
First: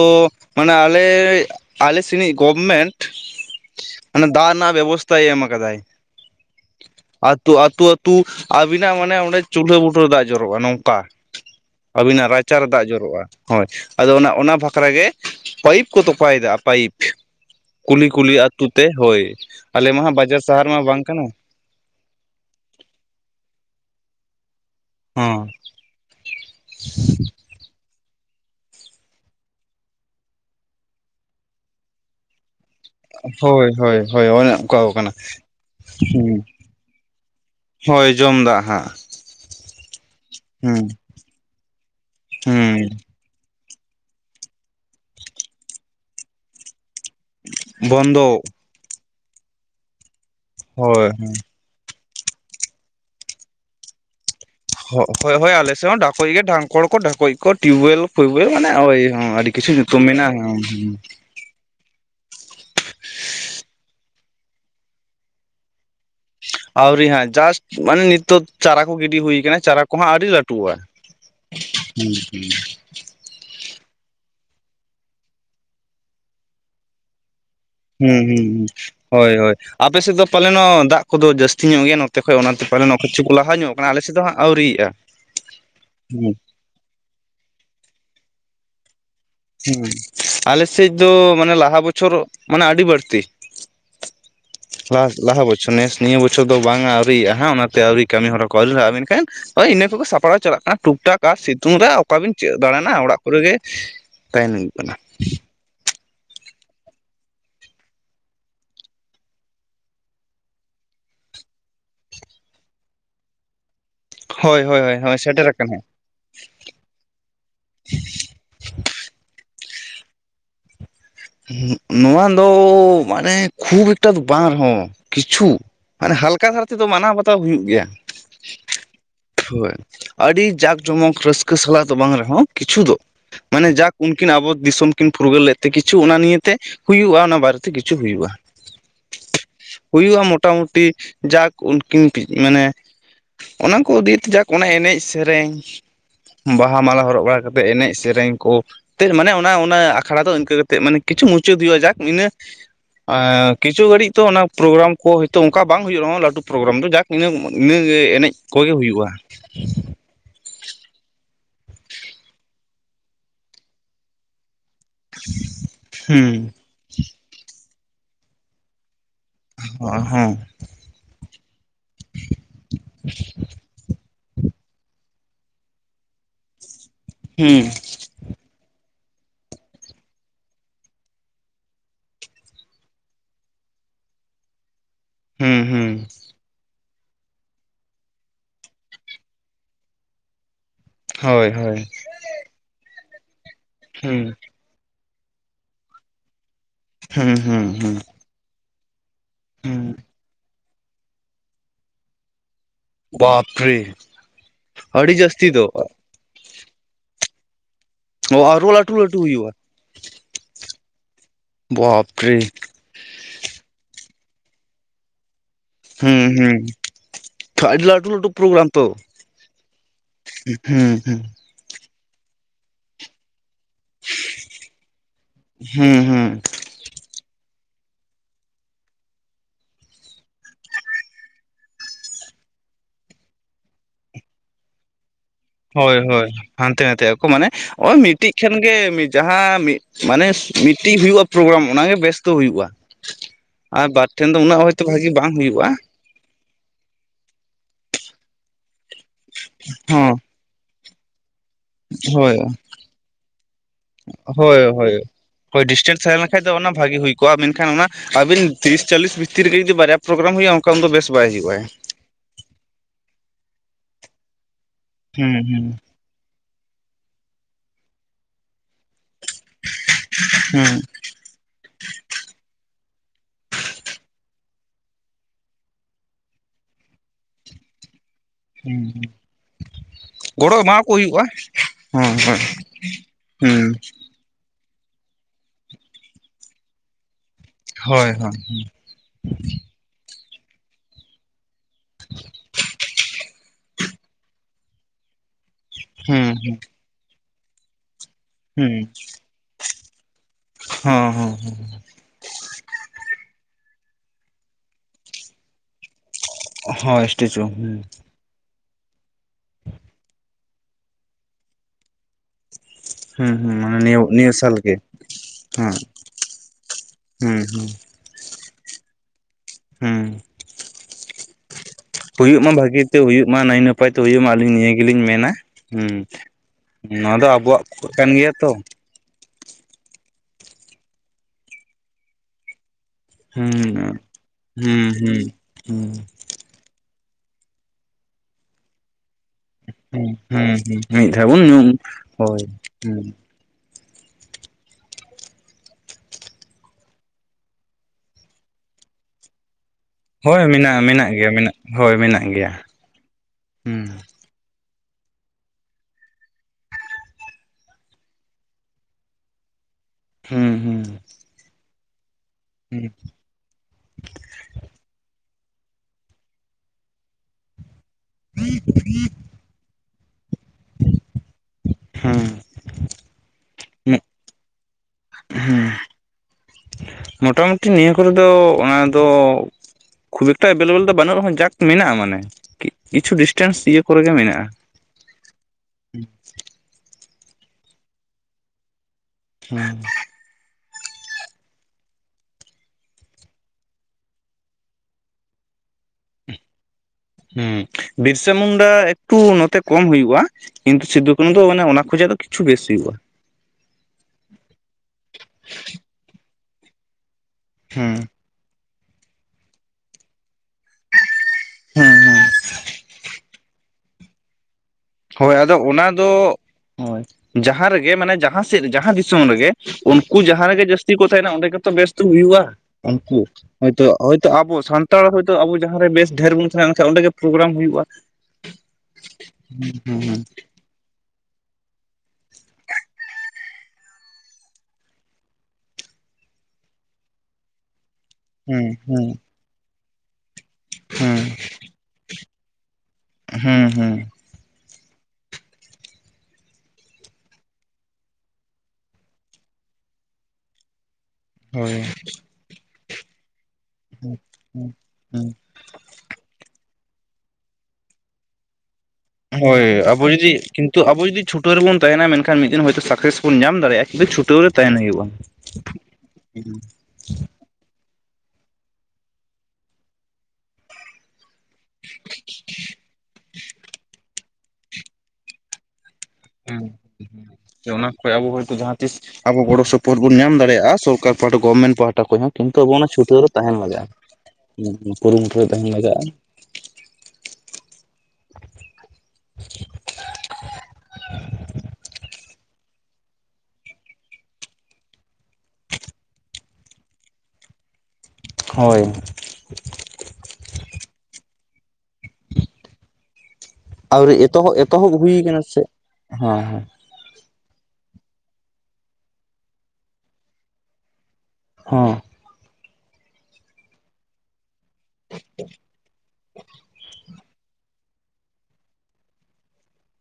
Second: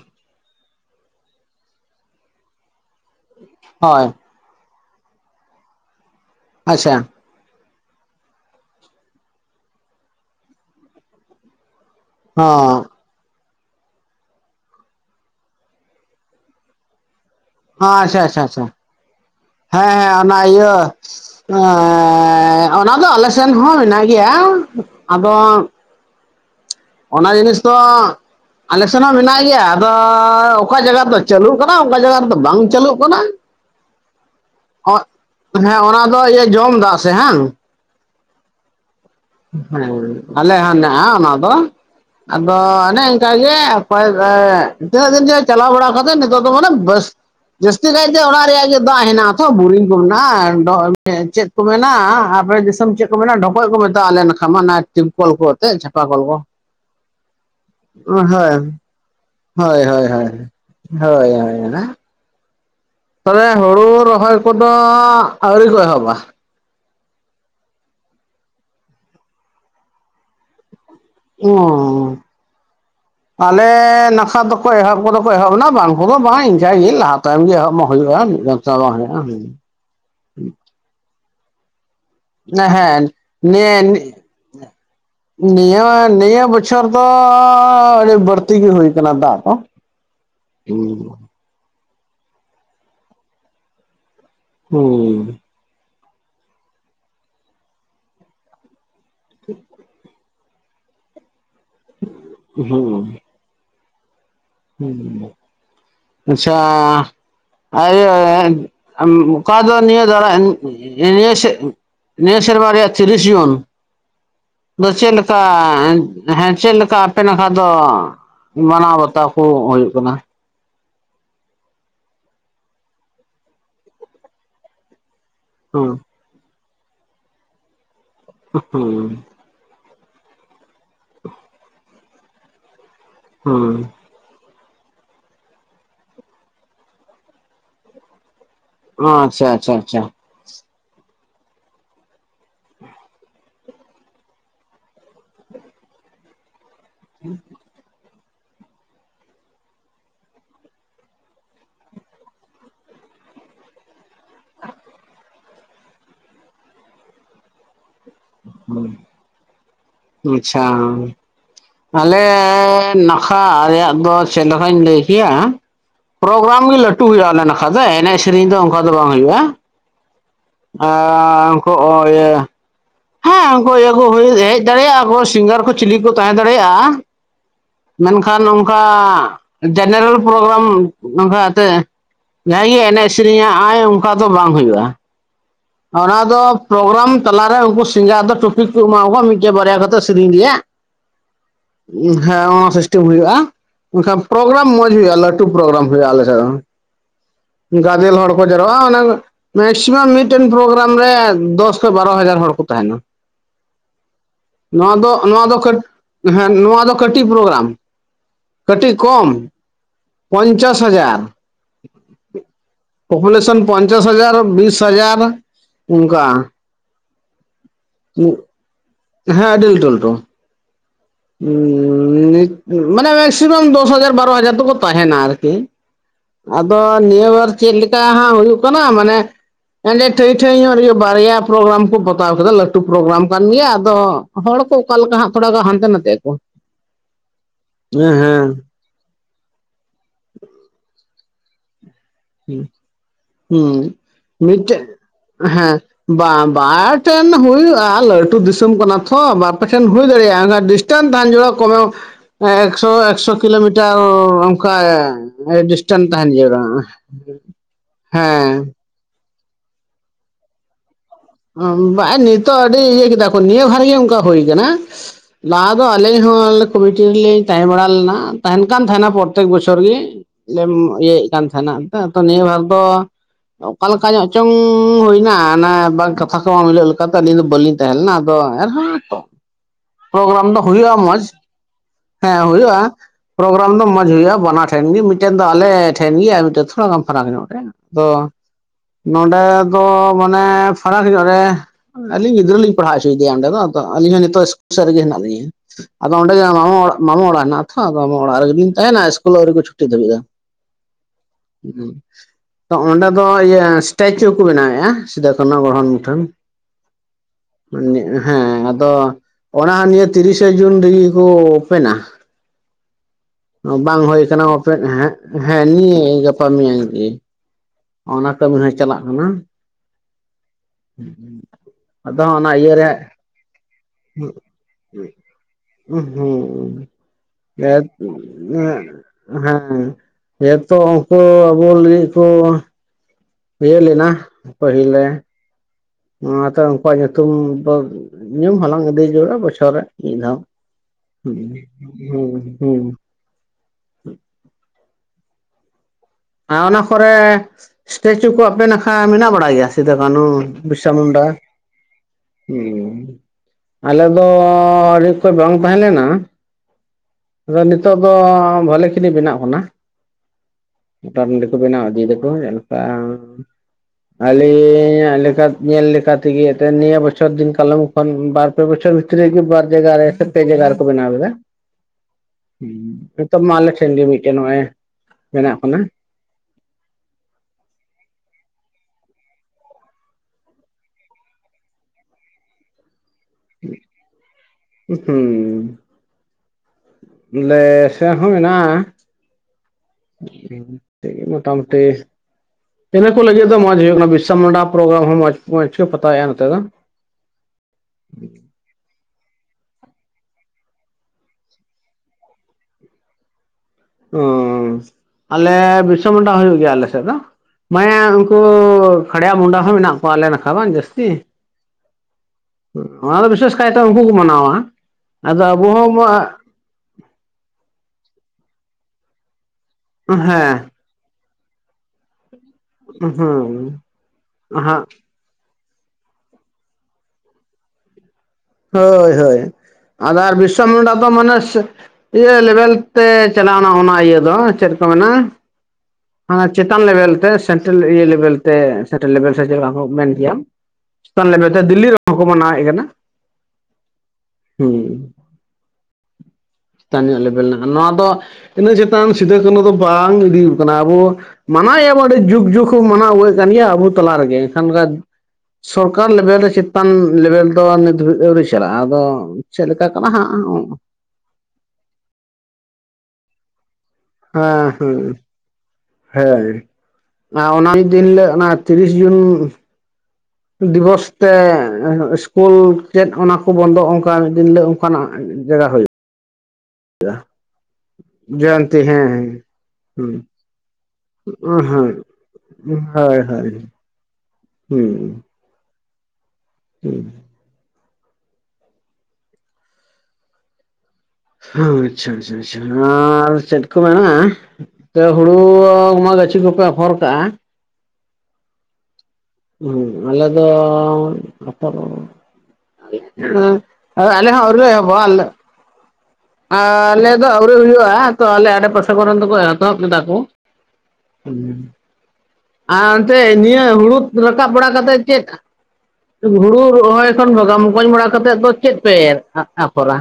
ᱢᱟᱱᱮ ᱟᱞᱮ ᱟᱞᱮ ᱥᱮᱱᱤᱡ ᱜᱚᱵᱢᱮᱱᱴ ᱦᱳᱭ ᱫᱟᱜ ᱱᱟ ᱵᱮᱵᱚᱥᱛᱷᱟ ᱮᱢ ᱠᱟᱫᱟᱭ ᱟᱪᱪᱷᱟ ᱟᱹᱛᱩ ᱟᱹᱛᱩ ᱟᱹᱛᱩ ᱟᱵᱤᱱᱟᱜ ᱢᱟᱱᱮ ᱚᱸᱰᱮ ᱪᱩᱞᱦᱳ ᱵᱩᱴᱟᱹ ᱫᱟᱜ ᱡᱚᱨᱚᱜᱼᱟ ᱱᱚᱝᱠᱟ ᱾ ᱟᱵᱤᱱᱟᱜ ᱨᱟᱪᱟᱨᱮ ᱫᱟᱜ ᱦᱚᱸ ᱡᱚᱨᱚᱜᱼᱟ ᱦᱳᱭ ᱟᱫᱚ ᱚᱱᱟ ᱚᱱᱟ ᱵᱟᱠᱷᱨᱟ ᱜᱮ ᱯᱟᱭᱤᱯ ᱠᱚ ᱛᱚᱯᱟᱭ ᱫᱟ ᱯᱟᱭᱤᱯ ᱾ ᱠᱩᱞᱤ ᱟᱪᱪᱷᱟ ᱠᱩᱞᱤ ᱟᱪᱪᱷᱟ ᱟᱪᱪᱷᱟ ᱟᱹᱛᱩ ᱛᱮ ᱦᱳᱭ ᱟᱞᱮ ᱦᱮᱸ ᱢᱟ ᱦᱟᱸᱜ ᱚᱱᱟ ᱵᱟᱡᱟᱨ ᱥᱟᱦᱟᱨ ᱤᱭᱟᱹ ᱢᱟ ᱵᱟᱝ ᱠᱟᱱᱟ ᱾ ᱦᱮᱸ ᱚᱱᱟ ᱫᱚ ᱟᱞᱮ ᱥᱮᱱ ᱦᱚᱸ ᱢᱮᱱᱟᱜ ᱜᱮᱭᱟ ᱟᱫᱚ ᱦᱚᱸ ᱚᱱᱟ ᱡᱤᱱᱤᱥ ᱫᱚ ᱟᱞᱮ ᱥᱮᱱ ᱦᱚᱸ ᱢᱮᱱᱟᱜ ᱜᱮᱭᱟ ᱟᱫᱚ ᱚᱠᱟ ᱡᱟᱭᱜᱟ ᱨᱮᱫᱚ ᱪᱟᱹᱞᱩ ᱠᱟᱱᱟ ᱚᱠᱟ ᱡᱟᱭᱜᱟ ᱨᱮᱫᱚ ᱵᱟᱝ ᱪᱟᱹᱞᱩᱜ ᱠᱟᱱᱟ ᱾ ᱦᱳᱭ ᱦᱳᱭ ᱦᱳᱭ ᱚᱱᱮᱜ ᱦᱮᱸ ᱚᱱᱟ ᱫᱚ ᱤᱭᱟᱹ ᱡᱚᱢ ᱫᱟᱜ ᱥᱮ ᱦᱟᱝ ᱦᱳᱭ ᱡᱚᱢ ᱫᱟᱜ ᱦᱟᱸᱜ ᱦᱮᱸ ᱟᱞᱮ ᱦᱚᱸ ᱦᱩᱸ ᱦᱮᱱᱟᱜᱼᱟ ᱚᱱᱟ ᱫᱚ ᱟᱫᱚ ᱦᱩᱸ ᱚᱱᱮᱭ ᱪᱟᱭᱜᱮ [unintelligible] ᱛᱤᱱᱟᱹᱜ ᱫᱤᱱ ᱪᱚᱭ ᱪᱟᱞᱟᱣ ᱵᱟᱲᱟ ᱠᱟᱛᱮ ᱱᱤᱛᱚᱜ ᱫᱚ ᱢᱟᱱᱮ ᱵᱟᱥ ᱡᱟᱹᱥᱛᱤ ᱠᱟᱭᱛᱮ ᱵᱚᱱᱫᱚ ᱚᱲᱟᱜ ᱨᱮᱭᱟᱜ ᱜᱮ ᱫᱟᱜ ᱦᱮᱱᱟᱜ ᱟ ᱛᱚ ᱵᱩᱨᱤᱝ ᱠᱚ ᱢᱮᱱᱟᱜᱼᱟ ᱦᱳᱭ ᱪᱮᱫ ᱢᱮᱱᱟᱜᱼᱟ ᱟᱯᱮ ᱫᱤᱥᱚᱢ ᱪᱮᱫ ᱠᱚ ᱢᱮᱱᱟ ᱰᱷᱚᱠᱚᱡ ᱠᱚ ᱢᱮᱛᱟᱜᱼᱟ ᱟᱞᱮ ᱱᱚᱜᱛᱮ ᱦᱚᱜ ᱦᱳᱭ ᱦᱳᱭ ᱟᱞᱮᱥᱮᱫ ᱦᱚᱸ ᱰᱟᱠᱚᱡ ᱜᱮ ᱰᱷᱟᱝᱠᱚᱲ ᱠᱚ ᱰᱷᱠᱚᱡ ᱠᱚ ᱴᱤᱭᱩᱵᱮᱞ ᱯᱷᱩᱭᱵᱮᱞ ᱦᱳᱭ ᱢᱟᱱᱮ ᱳᱭ ᱟᱹᱰᱤ ᱠᱤᱪᱷᱩ ᱦᱳᱭ ᱧᱩᱛᱩᱢ ᱦᱳᱭ ᱦᱳᱭ ᱢᱮᱱᱟᱜᱼᱟ‌ [unintelligible] ᱛᱚᱵᱮ ᱦᱳᱲᱳ ᱨᱚᱦᱚᱭ ᱠᱚᱫᱚ ᱟᱹᱣᱨᱤ ᱠᱚ ᱮᱦᱚᱵᱟ ᱟᱹᱣᱨᱤ ᱦᱟᱸᱜ ᱡᱟᱥᱟᱴ ᱢᱟᱱᱮ ᱱᱤᱛᱚᱛ ᱪᱟᱨᱟ ᱠᱚ ᱜᱤᱰᱤ ᱦᱩᱭᱠᱟᱱᱟ ᱪᱟᱨᱟ ᱠᱚ ᱦᱚ ᱟᱣᱨᱤ ᱞᱟᱹᱴᱩᱜᱼᱟ ᱦᱩᱸ [unintelligible] ᱟᱞᱮ ᱱᱟᱠᱷᱟ ᱫᱚᱠᱚ ᱮᱦᱚᱵ ᱠᱚᱫᱚ ᱠᱚ ᱮᱦᱚᱵ ᱮᱱᱟ ᱵᱟᱝ ᱠᱚᱫᱚ ᱵᱟᱝ ᱤᱝᱠᱟᱹ ᱜᱤ ᱞᱟᱦᱟ ᱛᱟᱭᱚᱢ ᱜᱮ ᱮᱦᱚᱵ ᱢᱚ ᱾ ᱦᱩᱭᱩᱜᱼᱟ ᱢᱤᱫ ᱫᱷᱟᱣ ᱪᱟᱵᱟ ᱦᱩᱭᱩᱜᱼᱟ ᱦᱮᱸ ᱟᱯᱮᱥᱮᱫ ᱫᱚ ᱯᱟᱞᱮᱱᱚ ᱫᱟᱜ ᱠᱚᱫᱚ ᱡᱟᱹᱥᱛᱤ ᱧᱚᱜ ᱜᱮᱭᱟ ᱱᱚᱝᱠᱟ ᱛᱮᱠᱷᱚᱡ ᱚᱱᱟᱛᱮ ᱯᱟᱞᱮ ᱦᱮᱸ ᱱᱚᱛᱮ ᱪᱩᱠᱞᱟᱦᱟ ᱧᱚᱜ ᱱᱤᱭᱟᱹ ᱠᱟᱱᱟ ᱟᱞᱮ ᱥᱮᱫ ᱫᱚ ᱦᱟᱸᱜ ᱟᱹᱣᱨᱤᱭᱟᱜ ᱟ ᱱᱤᱭᱟᱹ ᱱᱤᱭᱟᱹ ᱵᱚᱪᱷᱚᱨ ᱫᱚ ᱟᱹᱰᱤ ᱵᱟᱹᱲᱛᱤᱜ ᱜᱮ ᱦᱩᱭ ᱟᱠᱟᱱᱟ ᱫᱟᱜ ᱫᱚ ᱦᱮᱸ ᱟᱞᱮ ᱥᱮᱫ ᱫᱚ ᱢᱟᱱᱮ ᱞᱟᱦᱟ ᱵᱚᱪᱷᱚᱨ ᱢᱟᱱᱮ ᱟᱹᱰᱤ ᱵᱟᱹᱲᱛᱤ ᱞᱟ ᱦᱩᱸ ᱞᱟᱦᱟ ᱵᱚ ᱱᱮᱥ ᱱᱤᱭᱟᱹ ᱵᱚᱪᱷᱚᱨ ᱫᱚ ᱵᱟᱝ ᱟ ᱟᱹᱣᱨᱤᱜᱼᱟ ᱦᱟᱜ ᱚᱱᱟᱛᱮ ᱟᱹᱣᱨᱤ ᱠᱟᱹᱢᱤ ᱦᱚᱨᱟ ᱠᱚ ᱟᱹᱣᱨᱤ ᱞᱟᱜᱼᱟ ᱢᱮᱱᱠᱷᱟᱱ ᱦᱳᱭ ᱤᱱᱟᱹ ᱥᱟᱯᱲᱟᱣ ᱪᱟᱞᱟᱜ ᱠᱟᱱᱟ ᱴᱩᱠ ᱴᱟᱠ ᱟᱨ ᱥᱤᱛᱩᱝ ᱨᱮ ᱚᱠᱟ ᱵᱤᱱ ᱪᱮᱫ ᱫᱟᱲᱟᱬᱟᱱᱟ ᱦᱩᱸ ᱚᱲᱟᱜ ᱠᱚᱨᱮ ᱜᱮ ᱛᱟᱦᱮᱱ ᱦᱩᱭᱩᱜ ᱠᱟᱱᱟ ᱦᱩᱸ ᱟᱪᱪᱷᱟ ᱟ ᱚᱠᱟ ᱫᱚ ᱱᱤᱭᱟᱹ ᱫᱟᱨᱟ ᱱᱤᱭᱟᱹ ᱥᱮᱡ ᱱᱤᱭᱟᱹ ᱥᱮᱨᱢᱟ ᱨᱮᱭᱟᱜ ᱛᱤᱨᱤᱥ ᱡᱩᱱ ᱦᱳᱭ ᱦᱳᱭ ᱫᱚ ᱦᱳᱭ ᱪᱮᱫᱞᱮᱠᱟ ᱥᱮᱴᱮᱨ ᱟᱠᱟᱱᱟ ᱦᱮᱸ ᱪᱮᱫ ᱞᱮᱠᱟ ᱟᱯᱮ ᱱᱟᱠᱷᱟ ᱫᱚ ᱢᱟᱱᱟᱣ ᱵᱟᱛᱟᱣ ᱠᱚ ᱦᱩᱭᱩᱜ ᱠᱟᱱᱟ ᱱᱚᱣᱟ ᱫᱚ ᱢᱟᱱᱮ ᱠᱷᱩᱵ ᱮᱠᱴᱟ ᱫᱚ ᱵᱟᱝ ᱨᱮᱦᱚᱸ ᱠᱤᱪᱷᱩ ᱦᱩᱸ ᱢᱟᱱᱮ ᱦᱟᱞᱠᱟ ᱫᱷᱟᱨᱮ ᱛᱮᱫᱚ ᱢᱟᱱᱟᱣ ᱵᱟᱛᱟᱣ ᱦᱩᱭᱩᱜ ᱜᱮᱭᱟ᱾ ᱦᱩᱸ ᱦᱳᱭ ᱟᱹᱰᱤ ᱡᱟᱠ ᱡᱚᱢᱚᱠ ᱨᱟᱹᱥᱠᱟᱹ ᱥᱟᱞᱟᱜ ᱫᱚ ᱵᱟᱝ ᱨᱮᱦᱚᱸ ᱠᱤᱪᱷᱩ ᱫᱚ ᱢᱟᱱᱮ ᱡᱟᱠ ᱩᱱ ᱩᱱᱠᱤᱱ ᱟᱵᱚ ᱫᱤᱥᱚᱢ ᱠᱤᱱ ᱯᱷᱩᱨᱜᱟᱹᱞ ᱞᱮᱫ ᱛᱮ ᱠᱤᱪᱷᱩ ᱚᱱᱟ ᱱᱤᱭᱮᱛᱮ ᱦᱩᱭᱩᱜᱼᱟ ᱚᱱᱟ ᱵᱟᱨᱮᱛᱮ ᱠᱤᱪᱷᱩ ᱦᱩᱭᱩᱜᱼᱟ ᱚ ᱟᱪᱪᱷᱟ ᱟᱪᱪᱷᱟ ᱟᱪᱷᱟ ᱦᱩᱭᱩᱜᱼᱟ ᱢᱚᱴᱟᱢᱩᱴᱤ ᱡᱟᱠ ᱩᱱᱠᱤᱱ ᱢᱟᱱᱮ ᱚᱱᱟ ᱠᱚ ᱫᱤᱭᱟᱛᱮ ᱡᱟᱠ ᱚᱱᱟ ᱮᱱᱮᱡ ᱥᱮᱨᱮᱧ ᱵᱟᱦᱟ ᱢᱟᱞᱟ ᱦᱚᱨᱚᱜ ᱵᱟᱲᱟ ᱠᱟᱛᱮᱫ ᱮᱱᱮᱡ ᱥᱮᱨᱮᱧ ᱠᱚ ᱢᱟᱱᱮ ᱚᱱᱟ ᱚᱱᱟ ᱟᱠᱷᱲᱟ ᱫᱚ ᱤᱱᱠᱟᱹ ᱛᱮᱜ ᱢᱟᱱᱮ ᱠᱤᱪᱷᱩ ᱢᱩᱪᱟᱹᱫ ᱦᱩᱭᱩᱜᱼᱟ ᱡᱟᱠ ᱤᱱᱟᱹ ᱠᱤᱪᱷᱩ ᱜᱷᱟᱹᱲᱤᱡ ᱛᱚ ᱚᱱᱟ ᱯᱨᱳᱜᱨᱟᱢ ᱠᱚ ᱦᱳᱭᱛᱳ ᱚᱱᱠᱟ ᱵᱟᱝ ᱦᱩᱭᱩᱜ ᱨᱮᱦᱚᱸ ᱞᱟᱹᱴᱩ ᱯᱨᱳᱜᱨᱟᱢ ᱫᱚ ᱡᱟᱠ ᱤᱱᱟᱹ ᱤᱱᱟᱹᱜᱮ ᱮᱱᱮᱡ ᱠᱚᱜᱮ ᱦᱩᱭᱩᱜᱼᱟ᱾ ᱟᱪᱪᱷᱟ ᱟᱞᱮ ᱱᱟᱠᱷᱟ ᱨᱮᱭᱟᱜ ᱫᱚ ᱪᱮᱫ ᱞᱮᱠᱟᱧ ᱞᱟᱹᱭ ᱠᱮᱭᱟ᱾ ᱦᱩᱸ ᱯᱨᱳᱜᱨᱟᱢ ᱜᱮ ᱞᱟᱴᱩ ᱦᱩᱭᱩᱜᱼᱟ ᱟᱞᱮ ᱱᱟᱠᱷᱟ ᱫᱚ ᱮᱱᱮᱡ ᱥᱮᱨᱮᱧ ᱫᱚ ᱚᱱᱠᱟ ᱫᱚ ᱵᱟᱝ ᱦᱩᱭᱩᱜᱼᱟ᱾ ᱚ ᱦᱮᱸ ᱟᱨ ᱩᱱᱠᱩ ᱤᱭᱟᱹ ᱦᱮᱸ ᱩᱱᱠᱩ ᱤᱭᱟ ᱠᱚ ᱦᱮᱡ ᱫᱟᱲᱮᱭᱟᱜᱼᱟ ᱠᱚ ᱥᱤᱝᱜᱟᱨ ᱠᱚ ᱪᱤᱞᱤ ᱠᱚ ᱛᱟᱦᱮᱸ ᱫᱟᱲᱮᱭᱟᱜᱼᱟ᱾ ᱦᱮᱸ ᱢᱮᱱᱠᱷᱟᱱ ᱱᱚᱝᱠᱟ ᱡᱮᱱᱟᱨᱮᱞ ᱯᱨᱳᱜᱨᱟᱢ ᱱᱚᱝᱠᱟ ᱮᱱᱛᱮᱫ ᱡᱟᱦᱟᱸᱭ ᱜᱮ ᱮᱱᱮᱡ ᱥᱮᱨᱮᱧᱟᱭ ᱚᱱᱠᱟ ᱫᱚ ᱵᱟᱝ ᱦᱩᱭᱩᱜᱼᱟ᱾ ᱦᱮᱸ ᱦᱮᱸ ᱚᱱᱟ ᱫᱚ ᱯᱨᱳᱜᱨᱟᱢ ᱛᱟᱞᱟᱨᱮ ᱩᱱᱠᱩ ᱥᱤᱝᱜᱟᱨ ᱫᱚ ᱴᱚᱯᱤᱠ ᱠᱚ ᱮᱢᱟᱣᱟ ᱠᱚᱣᱟ ᱢᱤᱫᱴᱮᱱ ᱵᱟᱨᱭᱟ ᱠᱟ ᱠᱟᱛᱮᱫ ᱥᱮᱨᱮᱧ ᱨᱮᱭᱟᱜ᱾ ᱦᱳᱭ ᱦᱳᱭ ᱦᱮᱸ ᱚᱱᱟ ᱥᱤᱥᱴᱮᱢ ᱦᱩᱭᱩᱜᱭᱼᱟ ᱮ ᱦᱩᱸ ᱢᱮᱱᱠᱷᱟᱱ ᱯᱨᱳᱜᱨᱟᱢ ᱢᱚᱸᱡ ᱦᱳᱭᱳᱜᱼᱟ ᱞᱟᱴᱩ ᱯᱨᱳᱜᱨᱟᱢ ᱦᱳᱭᱳᱜ ᱟᱞᱮᱥᱮᱫ ᱫᱚ ᱦᱮᱸ ᱜᱟᱫᱮᱞ ᱦᱚᱲ ᱠᱚ ᱡᱟᱣᱨᱣᱟᱜᱼᱟ ᱦᱩᱸ ᱢᱮᱠᱥᱤᱢᱟᱢ ᱢᱤᱫᱴᱮᱱ ᱯᱨᱳ ᱜᱨᱟᱢ ᱨᱮ ᱫᱚᱥ ᱠᱷᱚᱱ ᱵᱟᱨᱚ ᱦᱟᱡᱟᱨ ᱦᱚᱲ ᱠᱚ ᱛᱟᱦᱮᱱᱟ᱾ ᱵᱟᱯᱨᱮ ᱱᱚᱣᱟ ᱫᱚ ᱟᱹᱰᱤ ᱱᱚᱣᱟ ᱡᱟᱹᱥᱛᱤ ᱫᱚ ᱠᱟᱹᱴ ᱦᱮᱸ ᱱᱚᱣᱟ ᱫᱚ ᱠᱟᱹᱴᱤᱡ ᱯᱨᱳᱜᱨᱟᱢ ᱚ ᱟᱨ ᱨᱚ ᱞᱟᱹᱴᱩ ᱠᱟᱹᱴᱤᱡ ᱞᱟᱹᱴᱩ ᱠᱚᱢ ᱦᱩᱭᱩᱜᱼᱟ᱾ ᱯᱚᱧᱪᱟᱥ ᱦᱟᱡᱟᱨ ᱵᱟᱯ ᱨᱮ ᱯᱩᱯᱩᱞᱮᱥᱚᱱ ᱯᱚᱸᱧᱪᱟᱥ ᱦᱟᱡᱟᱨ ᱵᱤᱥ ᱦᱟᱡᱟᱨ ᱚᱱᱠᱟ ᱦᱮᱸ ᱦᱮᱸ ᱟᱹᱰᱤ ᱞᱟᱹᱴᱩ ᱞᱟᱹᱴᱩ ᱦᱮᱸ ᱯᱨᱳᱜᱨᱟᱢ ᱛᱚ ᱟᱹᱰᱤ ᱞᱟᱹᱴᱩ ᱞᱟᱹᱴᱩ ᱦᱮᱸ ᱦᱮᱸ ᱢᱟᱱᱮ ᱢᱮᱠᱥᱤᱢᱟᱢ ᱫᱚᱥ ᱦᱟᱡᱟᱨ ᱵᱟᱨᱚ ᱦᱟᱡᱟᱨ ᱫᱚᱠᱚ ᱛᱟᱦᱮᱱᱟ ᱟᱨᱠᱤ ᱦᱩᱸ ᱦᱩᱸ ᱟᱫᱚ ᱱᱤᱭᱟᱹ ᱵᱟᱨ ᱪᱮᱫ ᱞᱮᱠᱟ ᱦᱟᱸᱜ ᱦᱩᱭᱩᱜ ᱠᱟᱱᱟ᱾ᱢᱟᱱᱮ ᱮᱸᱰᱮ ᱴᱷᱟᱹᱭ ᱴᱷᱟᱹᱭ ᱧᱚᱜ ᱵᱟᱨᱭᱟ ᱯᱨᱳᱜᱨᱟᱢ ᱠᱚ ᱯᱚᱛᱟᱣ ᱠᱟᱫᱟ ᱞᱟᱹᱴᱩ ᱯᱨᱳᱜᱨᱟᱢ ᱠᱟᱱ ᱜᱮᱭᱟ ᱟᱫᱚ ᱦᱚᱲ ᱠᱚ ᱚᱠᱟ ᱞᱮᱠᱟ ᱦᱟᱸᱜ ᱛᱷᱚᱲᱟ ᱦᱟᱱᱛᱮ ᱦᱳᱭ ᱱᱟ ᱦᱳᱭ ᱦᱟᱱᱛᱮ ᱱᱟᱛᱮ ᱟᱠᱚ ᱢᱟᱱᱮ ᱚᱭ ᱦᱮᱸ ᱢᱤᱫᱴᱤᱡ ᱦᱮᱸ ᱠᱷᱮᱱ ᱜᱮ ᱡᱟᱦᱟᱸ ᱢᱟᱱᱮ ᱢᱤᱫᱴᱤᱡ ᱦᱩᱭᱩᱜᱼᱟ ᱯᱨᱳᱜᱨᱟᱢ ᱚᱱᱟᱜᱮ ᱵᱮᱥ ᱛᱚ ᱦᱩᱭᱩᱜᱼᱟ ᱦᱩᱸ ᱟᱨ ᱵᱟᱨ ᱴᱷᱮᱱ ᱫᱚ ᱩᱱᱟᱹᱜ ᱦᱚᱭ ᱢᱤᱫᱴᱮᱡ ᱛᱚ ᱵᱷᱟᱹᱜᱤ ᱵᱟᱝ ᱦᱩᱭᱩᱜᱼᱟ᱾ ᱦᱮᱸ ᱵᱟᱝ ᱵᱟᱨ ᱴᱷᱮᱱ ᱦᱩᱭᱩᱜᱼᱟ ᱞᱟᱹᱴᱩ ᱫᱤᱥᱚᱢ ᱠᱟᱱᱟ ᱛᱚ ᱵᱟᱨᱯᱮ ᱴᱷᱮᱱ ᱦᱩᱭ ᱦᱚᱸ ᱫᱟᱲᱮᱭᱟᱜᱼᱟ ᱫᱷᱟᱱ ᱡᱳᱲᱟ ᱠᱚᱫᱚ ᱦᱳᱭ ᱮᱠᱥᱚ ᱮᱠᱥᱚ ᱠᱤᱞᱳᱢᱤᱴᱟᱨ ᱦᱳᱭ ᱚᱱᱠᱟ ᱦᱳᱭ ᱦᱳᱭ ᱰᱤᱥᱴᱮᱱ ᱰᱤᱥᱴᱮᱱᱥ ᱛᱟᱦᱮᱸ ᱛᱟᱦᱮᱱ ᱞᱮᱱᱠᱷᱟᱡ ᱫᱚ ᱚᱱᱟ ᱵᱷᱟᱜᱤ ᱦᱩᱭ ᱢᱮᱱᱠᱷᱟᱱ ᱚᱱᱟ ᱟᱵᱤᱱ ᱦᱮᱸ ᱛᱤᱨᱤᱥ ᱪᱚᱞᱞᱤᱥ ᱵᱷᱤᱛᱤᱨ ᱨᱮ ᱜᱮ ᱡᱩᱫᱤ ᱵᱟᱨᱭᱟ ᱯᱨᱳᱜᱨᱟᱢ ᱦᱩᱭᱩᱜᱼᱟ ᱚᱱᱠᱟ ᱩᱱᱫᱚ ᱵᱮᱥ ᱵᱟᱭ ᱦᱩᱭᱩᱜᱼᱟ᱾ ᱵᱟᱝ ᱱᱤᱛᱚᱜ ᱟᱹᱰᱤ ᱤᱭᱟᱹ ᱠᱮᱫᱟ ᱠᱚ ᱱᱤᱭᱟᱹ ᱵᱷᱟᱨ ᱜᱮ ᱚᱱᱠᱟ ᱦᱩᱭ ᱟᱠᱟᱱᱟ ᱦᱩᱸ ᱦᱩᱸ ᱞᱟᱦᱟ ᱫᱚ ᱟᱹᱞᱤᱧ ᱦᱚᱸ ᱠᱚᱢᱤᱴᱤ ᱨᱮᱞᱤᱤᱧ ᱛᱟᱦᱮᱸ ᱵᱟᱲᱟ ᱞᱮᱱᱟ ᱛᱟᱦᱮᱱ ᱠᱟᱱ ᱛᱟᱦᱮᱱᱟ ᱯᱨᱚᱛᱛᱮᱠ ᱵᱚᱪᱷᱚᱨ ᱜᱮ ᱦᱩᱸ [inaudible] ᱤᱭᱟᱹ ᱛᱮᱱᱟ ᱱᱤᱭᱟᱹ ᱵᱷᱟᱨ ᱫᱚ ᱚᱠᱟ ᱞᱮᱠᱟ ᱧᱚᱜᱪᱚᱝ ᱦᱩᱭᱱᱟ ᱚᱱᱟ ᱠᱟᱛᱷᱟ ᱠᱚ ᱵᱟᱝ ᱦᱤᱞᱳᱜ ᱫᱚ ᱟᱹᱞᱤᱧ ᱫᱚ ᱵᱟᱹᱞᱤᱧ ᱛᱟᱦᱮᱸ ᱞᱮᱱᱟ ᱟᱫᱚ ᱦᱩᱸ ᱮᱱᱦᱚᱸᱛᱚ ᱯᱨᱳᱜᱨᱟᱢ ᱫᱚ ᱜᱚᱲᱚ ᱮᱢᱟᱠᱚ ᱦᱩᱭᱩᱜᱼᱟ ᱢᱚᱸᱡᱽ ᱦᱮᱸ ᱦᱩᱭᱩᱜᱼᱟ᱾ ᱦᱩᱸ ᱯᱨᱳᱜᱨᱟᱢ ᱫᱚ ᱢᱚᱸᱡᱽ ᱦᱩᱭᱩᱜᱼᱟ ᱵᱟᱱᱟᱨ ᱴᱷᱮᱱ ᱜᱮ ᱢᱤᱫᱴᱮᱱ ᱫᱚ ᱟᱞᱮ ᱴᱷᱮᱱ ᱜᱮᱴ ᱛᱷᱚᱲᱟ ᱜᱟᱱ ᱯᱷᱟᱨᱟᱠ ᱧᱚᱜ ᱨᱮ ᱟᱫᱚ ᱦᱳᱭ ᱦᱳᱭ ᱱᱚᱸᱰᱮ ᱫᱚ ᱢᱟᱱᱮ ᱯᱷᱟᱨᱟᱠ ᱧᱚᱜ ᱨᱮ ᱟᱹᱞᱤᱧ ᱜᱤᱫᱽᱨᱟᱹ ᱞᱤᱧ ᱯᱟᱲᱦᱟᱣ ᱦᱚᱪᱚᱭᱮᱫᱮᱭᱟ ᱚᱸᱰᱮ ᱫᱚ ᱟᱹᱞᱤᱧ ᱦᱚᱸ ᱱᱤᱛᱚᱜ ᱤᱥᱠᱩᱞ ᱥᱮᱫ ᱨᱮᱜᱮ ᱦᱮᱱᱟᱜ ᱞᱤᱧᱟᱹ ᱟᱫᱚ ᱦᱩᱸ ᱚᱸᱰᱮ ᱜᱮ ᱦᱩᱸ ᱢᱟᱢᱚ ᱚᱟᱜ ᱢᱟᱢᱟ ᱚᱲᱟᱜ ᱦᱮᱱᱟᱜᱼᱟ ᱦᱚᱸ ᱵᱟᱝᱢᱟ ᱚᱲᱟᱜ ᱨᱮᱜᱮᱞᱤᱧ ᱦᱩᱸ ᱛᱟᱦᱮᱱᱟ ᱤᱥᱠᱩᱞ ᱟᱹᱣᱨᱤ ᱠᱚ ᱪᱷᱩᱴᱤ ᱫᱷᱟᱹᱵᱤᱡᱟ ᱦᱚᱸ ᱦᱚᱸ ᱛᱚ ᱚᱸᱰᱮ ᱫᱚ ᱤᱭᱟᱹ ᱮᱥᱴᱮᱪᱩ ᱠᱚ ᱵᱮᱱᱟᱣᱮᱫᱼᱟ ᱥᱤᱫᱩ ᱠᱟᱹᱦᱩ ᱜᱚᱲᱦᱚᱱ ᱢᱩᱴᱷᱟᱹᱱ ᱦᱚ ᱮᱥᱴᱮᱪᱩ ᱦᱩᱸ ᱦᱮᱸ ᱟᱫᱚ ᱚᱱᱟ ᱱᱤᱭᱟᱹ ᱛᱤᱨᱤᱥᱮ ᱡᱩᱱ ᱨᱮᱜᱤ ᱠᱩ ᱚᱯᱮᱱᱟ ᱦᱩᱸ ᱦᱩᱸ ᱢᱟᱱᱮ ᱱᱤᱭᱟᱹ ᱵᱟᱝ ᱦᱩᱭ ᱱᱤᱭᱟᱹ ᱠᱟᱱᱟ ᱥᱟᱞ ᱜᱮ ᱚᱯᱮᱱ, ᱦᱮᱸ ᱱᱤᱭᱟᱹ ᱜᱟᱯᱟ ᱢᱮᱭᱟᱝ ᱜᱤ ᱦᱩᱸ ᱦᱩᱸ ᱚᱱᱟ ᱠᱟᱹᱢᱤ ᱦᱚᱭ ᱪᱟᱞᱟᱜ ᱠᱟᱱᱟ ᱦᱩᱸ [unintelligible] ᱟᱫᱚ ᱦᱩᱭᱩᱜ ᱚᱱᱟ ᱢᱟ ᱤᱭᱟᱹ ᱵᱷᱟᱹᱜᱤ ᱨᱮ [inaudible] ᱛᱮ ᱦᱩᱭᱩᱜ ᱢᱟ ᱱᱟᱭ ᱱᱟᱯᱟᱭ ᱛᱮ ᱦᱩᱭᱩᱜ ᱢᱟ ᱟᱹᱞᱤᱧ ᱱᱤᱭᱟᱹ ᱜᱮᱞᱤᱧ ᱢᱮᱱᱟ ᱦᱩᱸ ᱱᱚᱣᱟ ᱫᱚ ᱟᱵᱚᱣᱟᱜ ᱠᱟᱱ ᱜᱮᱭᱟ ᱛᱚ [unintelligible] ᱦᱮᱸ ᱡᱮᱦᱤᱛᱚ ᱩᱱᱠᱩ ᱟᱵᱚ ᱞᱟᱹᱜᱤᱫ ᱠᱚ ᱤᱭᱟᱹ [unintelligible] ᱞᱮᱱᱟ ᱦᱩᱸ ᱯᱟᱹᱦᱤᱞ ᱨᱮ ᱦᱩᱸ ᱦᱩᱸ ᱚᱱᱟᱛᱮ ᱩᱱᱠᱩᱣᱟᱜ ᱧᱩᱛᱩᱢ ᱫᱚ ᱧᱩᱢ ᱦᱟᱞᱟᱝ ᱤᱫᱤ [unintelligible] [unintelligible] ᱨᱮ ᱢᱤᱫ ᱦᱩᱸ ᱦᱩᱸ ᱫᱷᱟᱣ ᱦᱩᱸ ᱢᱤᱫ ᱫᱷᱟᱣ ᱵᱚᱱ ᱧᱩᱢ ᱦᱩᱸ ᱦᱩᱸ ᱟ ᱚᱱᱟ ᱠᱚᱨᱮ ᱥᱴᱮᱪᱩ ᱠᱚ ᱟᱯᱮ ᱱᱟᱠᱷᱟ ᱢᱮᱱᱟᱜ ᱵᱟᱲᱟ ᱜᱮᱭᱟ ᱥᱤᱫᱩ ᱠᱟᱱᱩ ᱦᱳᱭ ᱢᱮᱱᱟᱜᱼᱟ ᱵᱤᱨᱥᱟ ᱢᱮᱱᱟᱜ ᱢᱩᱱᱰᱟ ᱜᱮᱭᱟ ᱢᱮᱱᱟᱜ ᱦᱳᱭ ᱢᱮᱱᱟᱜ ᱜᱮᱭᱟ ᱦᱩᱸ ᱦᱩᱸ ᱟᱞᱮ ᱫᱚ ᱟᱹᱰᱤ ᱩᱛᱟᱹᱨ ᱵᱟᱝ ᱛᱟᱦᱮᱸ ᱞᱮᱱᱟ ᱟᱫᱚ ᱱᱤᱛᱚᱜ ᱫᱚ ᱵᱷᱟᱞᱮ ᱠᱷᱤᱱᱤ ᱵᱮᱱᱟᱜ ᱠᱟᱱᱟ ᱦᱩᱸ ᱦᱩᱸ ᱢᱚᱴᱟᱢᱩᱴᱤ ᱵᱮᱱᱟᱣ ᱤᱫᱤ ᱫᱟᱠᱚ ᱡᱮᱞᱮᱠᱟ ᱦᱩᱸ ᱟᱞᱤᱧᱟ ᱧᱮᱞ ᱞᱮᱠᱟ ᱛᱮᱜᱮ ᱮᱛᱮ ᱱᱤᱭᱟᱹ ᱵᱚᱪᱷᱚᱨ ᱫᱤᱱ ᱠᱟᱞᱚᱢ ᱵᱟᱨ ᱯᱮ ᱵᱚᱪᱚᱨ ᱵᱷᱤᱛ ᱨᱮ ᱜᱮ ᱵᱟᱨ ᱡᱟᱭᱜᱟ ᱨᱮ ᱥᱮ ᱯᱮ ᱡᱟᱭᱜᱟ ᱨᱮ ᱠᱚ ᱵᱮᱱᱟᱣᱮ ᱠᱟᱫᱟ ᱦᱩᱸ ᱱᱤᱛᱚᱜ ᱢᱟ ᱟᱞᱮ ᱴᱷᱮᱱ ᱢᱩᱜ ᱜᱮ ᱢᱤᱫᱴᱮᱱ ᱱᱚᱜᱼᱚᱭ ᱵᱮᱱᱟᱜ ᱠᱟᱱᱟ ᱢᱳᱚᱴᱟᱢᱩᱴᱤ ᱱᱤᱭᱟᱹ ᱠᱚᱨᱮ ᱫᱚ ᱚᱱᱟ ᱫᱚ ᱠᱷᱩᱵ ᱮᱠᱴᱟ ᱮᱵᱮᱞᱮᱵᱮᱞ ᱫᱚ ᱵᱟᱹᱱᱩᱜ ᱨᱮᱦᱚᱸ ᱡᱟᱠ ᱢᱮᱱᱟᱜᱼᱟ ᱢᱟᱱᱮ ᱠᱤᱪᱷᱩ ᱰᱤᱥᱴᱮᱱᱥ ᱤᱭᱟᱹ ᱠᱚᱨᱮ ᱜᱮ ᱢᱮᱱᱟᱜᱼᱟ [unintelligible] ᱟᱞᱮ ᱥᱮ ᱦᱚᱸ ᱢᱮᱱᱟᱜᱼᱟ ᱦᱩᱸ [inaudible] ᱢᱳᱴᱟᱢᱩᱴᱤ ᱤᱱᱟᱹ ᱠᱚ ᱞᱟᱹᱜᱤᱫ ᱫᱚ ᱢᱚᱡᱽ ᱦᱩᱭᱩᱜ ᱠᱟᱱᱟ ᱵᱤᱨᱤᱥᱥᱟ ᱢᱩᱱᱰᱟ ᱯᱨᱳᱜᱨᱟᱢ ᱦᱚᱸ ᱢᱚᱡᱽ ᱢᱚᱡᱽ ᱜᱮ ᱯᱟᱛᱟᱭᱟ ᱱᱚᱛᱮ ᱫᱚ ᱦᱩᱸ ᱵᱤᱨᱥᱟ ᱢᱩᱱᱰᱟ ᱮᱠᱴᱩ ᱱᱚᱛᱮ ᱠᱚᱢ ᱦᱩᱭᱩᱜᱼᱟ᱾ ᱠᱤᱱᱛᱩ ᱥᱤᱫᱫᱩ ᱠᱟᱹᱱᱦᱩ ᱫᱚ ᱢᱟᱱᱮ ᱚᱱᱟ ᱠᱷᱚᱡᱟᱜ ᱫᱚ ᱠᱤᱪᱷᱩ ᱵᱮᱥ ᱦᱩᱭᱩᱜᱼᱟ᱾ ᱚ ᱟᱞᱮ ᱵᱤᱨᱥᱟᱹ ᱢᱩᱱᱰᱟ ᱦᱩᱭᱩᱜ ᱜᱮᱭᱟ ᱟᱞᱮ ᱥᱮᱫ ᱫᱚ ᱢᱟᱱᱮ ᱦᱩᱸ ᱠᱷᱟᱲᱭᱟ ᱢᱩᱱᱰᱟ ᱦᱚᱸ ᱢᱮᱱᱟᱜ ᱠᱚᱣᱟ ᱟᱞᱮ ᱱᱟᱠᱷᱟ ᱵᱟᱝ ᱡᱟᱹᱥᱛᱤ ᱦᱮᱸ ᱦᱮᱸ ᱚᱱᱟ ᱫᱚ ᱵᱤᱥᱮᱥ ᱠᱟᱭ ᱛᱮ ᱩᱱᱠᱩ ᱠᱚ ᱢᱟᱱᱟᱣᱟ ᱦᱳᱭ ᱟᱫᱚ ᱟᱵᱚ ᱦᱚᱸ ᱚᱱᱟ ᱫᱚ ᱦᱳᱭ ᱡᱟᱦᱟᱸ ᱨᱮ ᱜᱮ ᱢᱟᱱᱮ ᱡᱟᱦᱟᱸ ᱥᱮᱫ ᱡᱟᱦᱟᱸ ᱫᱤᱥᱚᱢ ᱨᱮ ᱜᱮ ᱩᱱᱠᱩ ᱡᱟᱦᱟᱸ ᱨᱮ ᱦᱮᱸ ᱜᱮ ᱡᱟᱹᱥᱛᱤ ᱡᱟᱹᱛᱤ ᱠᱚ ᱛᱟᱦᱮᱱᱟ ᱚᱸᱰᱮ ᱜᱮ ᱛᱚ ᱡᱟᱹᱥᱛᱤ ᱦᱩᱭᱩᱜᱼᱟ ᱩᱱᱠᱩ ᱦᱩᱸ ᱦᱚᱭᱛᱚ ᱦᱚᱭᱛᱳ ᱟᱵᱚ ᱦᱟᱸᱜ ᱥᱟᱱᱛᱟᱲ ᱛ ᱟᱵᱚ ᱡᱟᱦᱟᱸ ᱨᱮ ᱵᱮᱥ ᱰᱷᱮᱨ ᱵᱚᱱ ᱛᱟᱦᱮᱱᱟ ᱮᱱᱠᱷᱟᱱ ᱚᱸᱰᱮ ᱜᱮ ᱯᱨᱳᱜᱨᱟᱢ ᱦᱩᱭᱩᱜᱼᱟ ᱦᱳᱭ ᱦᱳᱭ ᱦᱩᱸ ᱟᱵᱟᱨ ᱵᱤᱨᱥᱟ ᱢᱩᱱᱰᱟ ᱫᱚ ᱢᱟᱱᱮ [unintelligible] ᱤᱭᱟᱹ ᱞᱮᱵᱮᱞ ᱛᱮ ᱪᱟᱞᱟᱣᱱᱟ ᱚᱱᱟ ᱤᱭᱟᱹ ᱫᱚ ᱪᱮᱫ [unintelligible] ᱪᱮᱛᱟᱱ ᱞᱮᱵᱮᱞ ᱛᱮ ᱥᱮᱴᱮ ᱞᱮᱵᱮᱞ ᱛᱮ ᱦᱩᱸ ᱥᱮᱴᱮ ᱦᱩᱸ ᱞᱮᱵᱮᱞ [unintelligible] ᱫᱤᱞᱞᱤ ᱨᱮᱦᱚᱸ ᱠᱚ ᱢᱟᱱᱟᱣᱮᱫ ᱠᱟᱱᱟ ᱦᱮᱸ ᱦᱮᱸ ᱦᱩᱸ [inaudible] ᱪᱮᱛᱟᱱ ᱧᱚ ᱞᱮᱵᱮᱞ ᱦᱮᱱᱟᱜᱼᱟ ᱱᱚᱣᱟ ᱫᱚ ᱤᱱᱟᱹᱜ ᱪᱮᱛᱟᱱ ᱥᱤᱫᱩ ᱠᱟᱹᱱᱦᱩ ᱫᱚ ᱵᱟᱝ ᱤᱫᱤ ᱠᱟᱱᱟ ᱟᱵᱚ ᱢᱟᱱᱟᱣ ᱮᱫ ᱟᱵᱚ ᱟᱹᱰᱤ ᱡᱩᱜᱽ ᱡᱩᱜᱽ ᱠᱷᱚᱱ ᱦᱚᱸ ᱢᱟᱱᱟᱣ ᱟᱹᱜᱩᱮᱫ ᱠᱟᱱ ᱜᱮᱭᱟ ᱟᱵᱚ ᱛᱟᱞᱟᱨ ᱨᱮᱜᱮ ᱮᱱᱠᱷᱟᱱ ᱦᱩᱸ ᱥᱚᱨᱠᱟᱨ ᱞᱮᱵᱮᱞ ᱨᱮ ᱪᱮᱛᱟᱱ ᱞᱮᱵᱮᱞ ᱫᱚ ᱱᱤᱛ ᱫᱷᱟᱹᱵᱤᱡ ᱟᱣᱨᱤ ᱪᱟᱞᱟᱜᱼᱟ ᱟᱫᱚ ᱦᱳᱭ ᱪᱮᱫ ᱞᱮᱠᱟ ᱟᱵᱚ ᱠᱟᱱᱟ ᱡᱩᱫᱤ ᱦᱟᱸᱜ ᱠᱤᱱᱛᱩ ᱟᱵᱩᱡᱩᱫᱤ ᱪᱷᱩᱴᱟᱹᱣ ᱨᱮᱵᱚᱱ ᱛᱟᱦᱮᱱᱟ ᱢᱮᱱᱠᱷᱟᱱ ᱢᱤᱫ ᱫᱤᱱ ᱦᱳᱭ ᱛᱳ ᱥᱟᱠᱥᱮᱥ ᱵᱚᱱ ᱧᱟᱢ ᱫᱟᱲᱮᱭᱟᱜᱼᱟ ᱪᱷᱩᱴᱟᱹᱣ ᱨᱮ ᱦᱮᱸ ᱛᱟᱦᱮᱱ ᱦᱩᱭᱩᱜᱼᱟ ᱦᱮᱸ ᱦᱮᱸ ᱚᱱᱟ ᱢᱤᱫ ᱫᱤᱱ ᱦᱤᱞᱳᱜ ᱚᱱᱟ ᱛᱤᱨᱤᱥᱮ ᱡᱩᱱ [inaudible] ᱫᱤᱵᱚᱥ ᱛᱮ ᱤᱥᱠᱩᱞ ᱪᱮᱫ ᱚᱱᱟ ᱠᱚ ᱵᱚᱱᱫᱚᱜ ᱚᱱᱠᱟ ᱢᱤᱫ ᱫᱤᱱ ᱦᱤᱞᱳᱜ ᱚᱱᱠᱟᱱᱟᱜ ᱡᱟᱭᱜᱟ ᱦᱩᱭ [inaudible] ᱦᱮᱸ [unintelligible] ᱥᱮ ᱚᱱᱟ ᱠᱷᱚᱱ ᱟᱵᱚ ᱦᱚᱭᱛᱳ ᱡᱟᱦᱟᱸ ᱡᱚᱭᱚᱱᱛᱤ ᱛᱤᱥ ᱦᱮᱸ ᱟᱵᱚ ᱜᱚᱲᱚ ᱥᱚᱯᱚᱦᱚᱫ ᱵᱚᱱ ᱦᱮᱸ ᱧᱟᱢ ᱫᱟᱲᱮᱭᱟᱜᱼᱟ ᱥᱚᱨᱠᱟᱨ ᱯᱟᱦᱟ ᱦᱮᱸ ᱜᱚᱵᱷᱢᱮᱱᱴ ᱯᱟᱦᱟᱴᱟ ᱠᱷᱚᱱ ᱦᱚᱸ ᱠᱤᱱᱛᱩ ᱟᱵᱚ ᱚᱱᱟ ᱦᱳᱭ ᱪᱷᱩᱴᱟᱹᱣ ᱨᱮ ᱦᱳᱭ ᱛᱟᱦᱮᱱ ᱞᱟᱜᱟᱜᱼᱟ ᱠᱩᱨᱩ ᱢᱩᱴᱩ ᱨᱮ ᱛᱟᱦᱮᱱ ᱞᱟᱜᱟᱜᱼᱟ ᱦᱮᱸ [inaudible] ᱦᱮ ᱟᱪᱪᱷᱟ ᱟᱪᱪᱷᱟ ᱟᱪᱷᱟ ᱟᱨ ᱪᱮᱫ ᱠᱚ ᱢᱮᱱᱟᱜᱼᱟ ᱦᱩᱲᱩ ᱢᱟ ᱜᱟᱹᱪᱷᱤ ᱠᱚ ᱯᱮ ᱟᱯᱷᱚᱨ ᱠᱟᱜᱼᱟ ᱦᱳᱭ ᱦᱩᱸ ᱟᱞᱮ ᱫᱚ ᱟ ᱟᱹᱣᱨᱤ ᱟᱞᱮ ᱦᱚᱸ ᱮᱛᱚᱦᱚᱵ ᱟᱣᱨᱤ ᱞᱮ ᱮᱛᱚᱦᱚᱵ ᱮᱦᱚᱵᱟ ᱦᱩᱭ ᱠᱟᱱᱟ ᱥᱮ ᱦᱮᱸ ᱦᱮᱸ ᱟᱞᱮ ᱫᱚ ᱟᱹᱣᱨᱤ ᱦᱩᱭᱩᱜᱼᱟ, ᱛᱚ ᱟᱞᱮ ᱟᱰᱮ ᱯᱟᱥᱮ ᱠᱚᱨᱮᱱ ᱫᱚ ᱠᱚ ᱮᱛᱚᱦᱚᱵ ᱠᱮᱫᱟ ᱠᱚ ᱦᱮᱸ ᱟᱨ ᱮᱱᱛᱮ ᱱᱤᱭᱟᱹ ᱦᱩᱲᱩ ᱨᱟᱠᱟᱵ ᱵᱟᱲᱟ ᱠᱟᱛᱮ ᱪᱮᱫ ᱦᱩᱲᱩ ᱨᱚᱦᱚᱭ ᱠᱷᱚᱱ ᱵᱟᱜᱟᱢ ᱢᱚᱡᱽ ᱵᱟᱲᱟ ᱠᱟᱛᱮᱫ ᱫᱚ ᱪᱮᱫ ᱯᱮ ᱟᱯᱷᱚᱨᱟ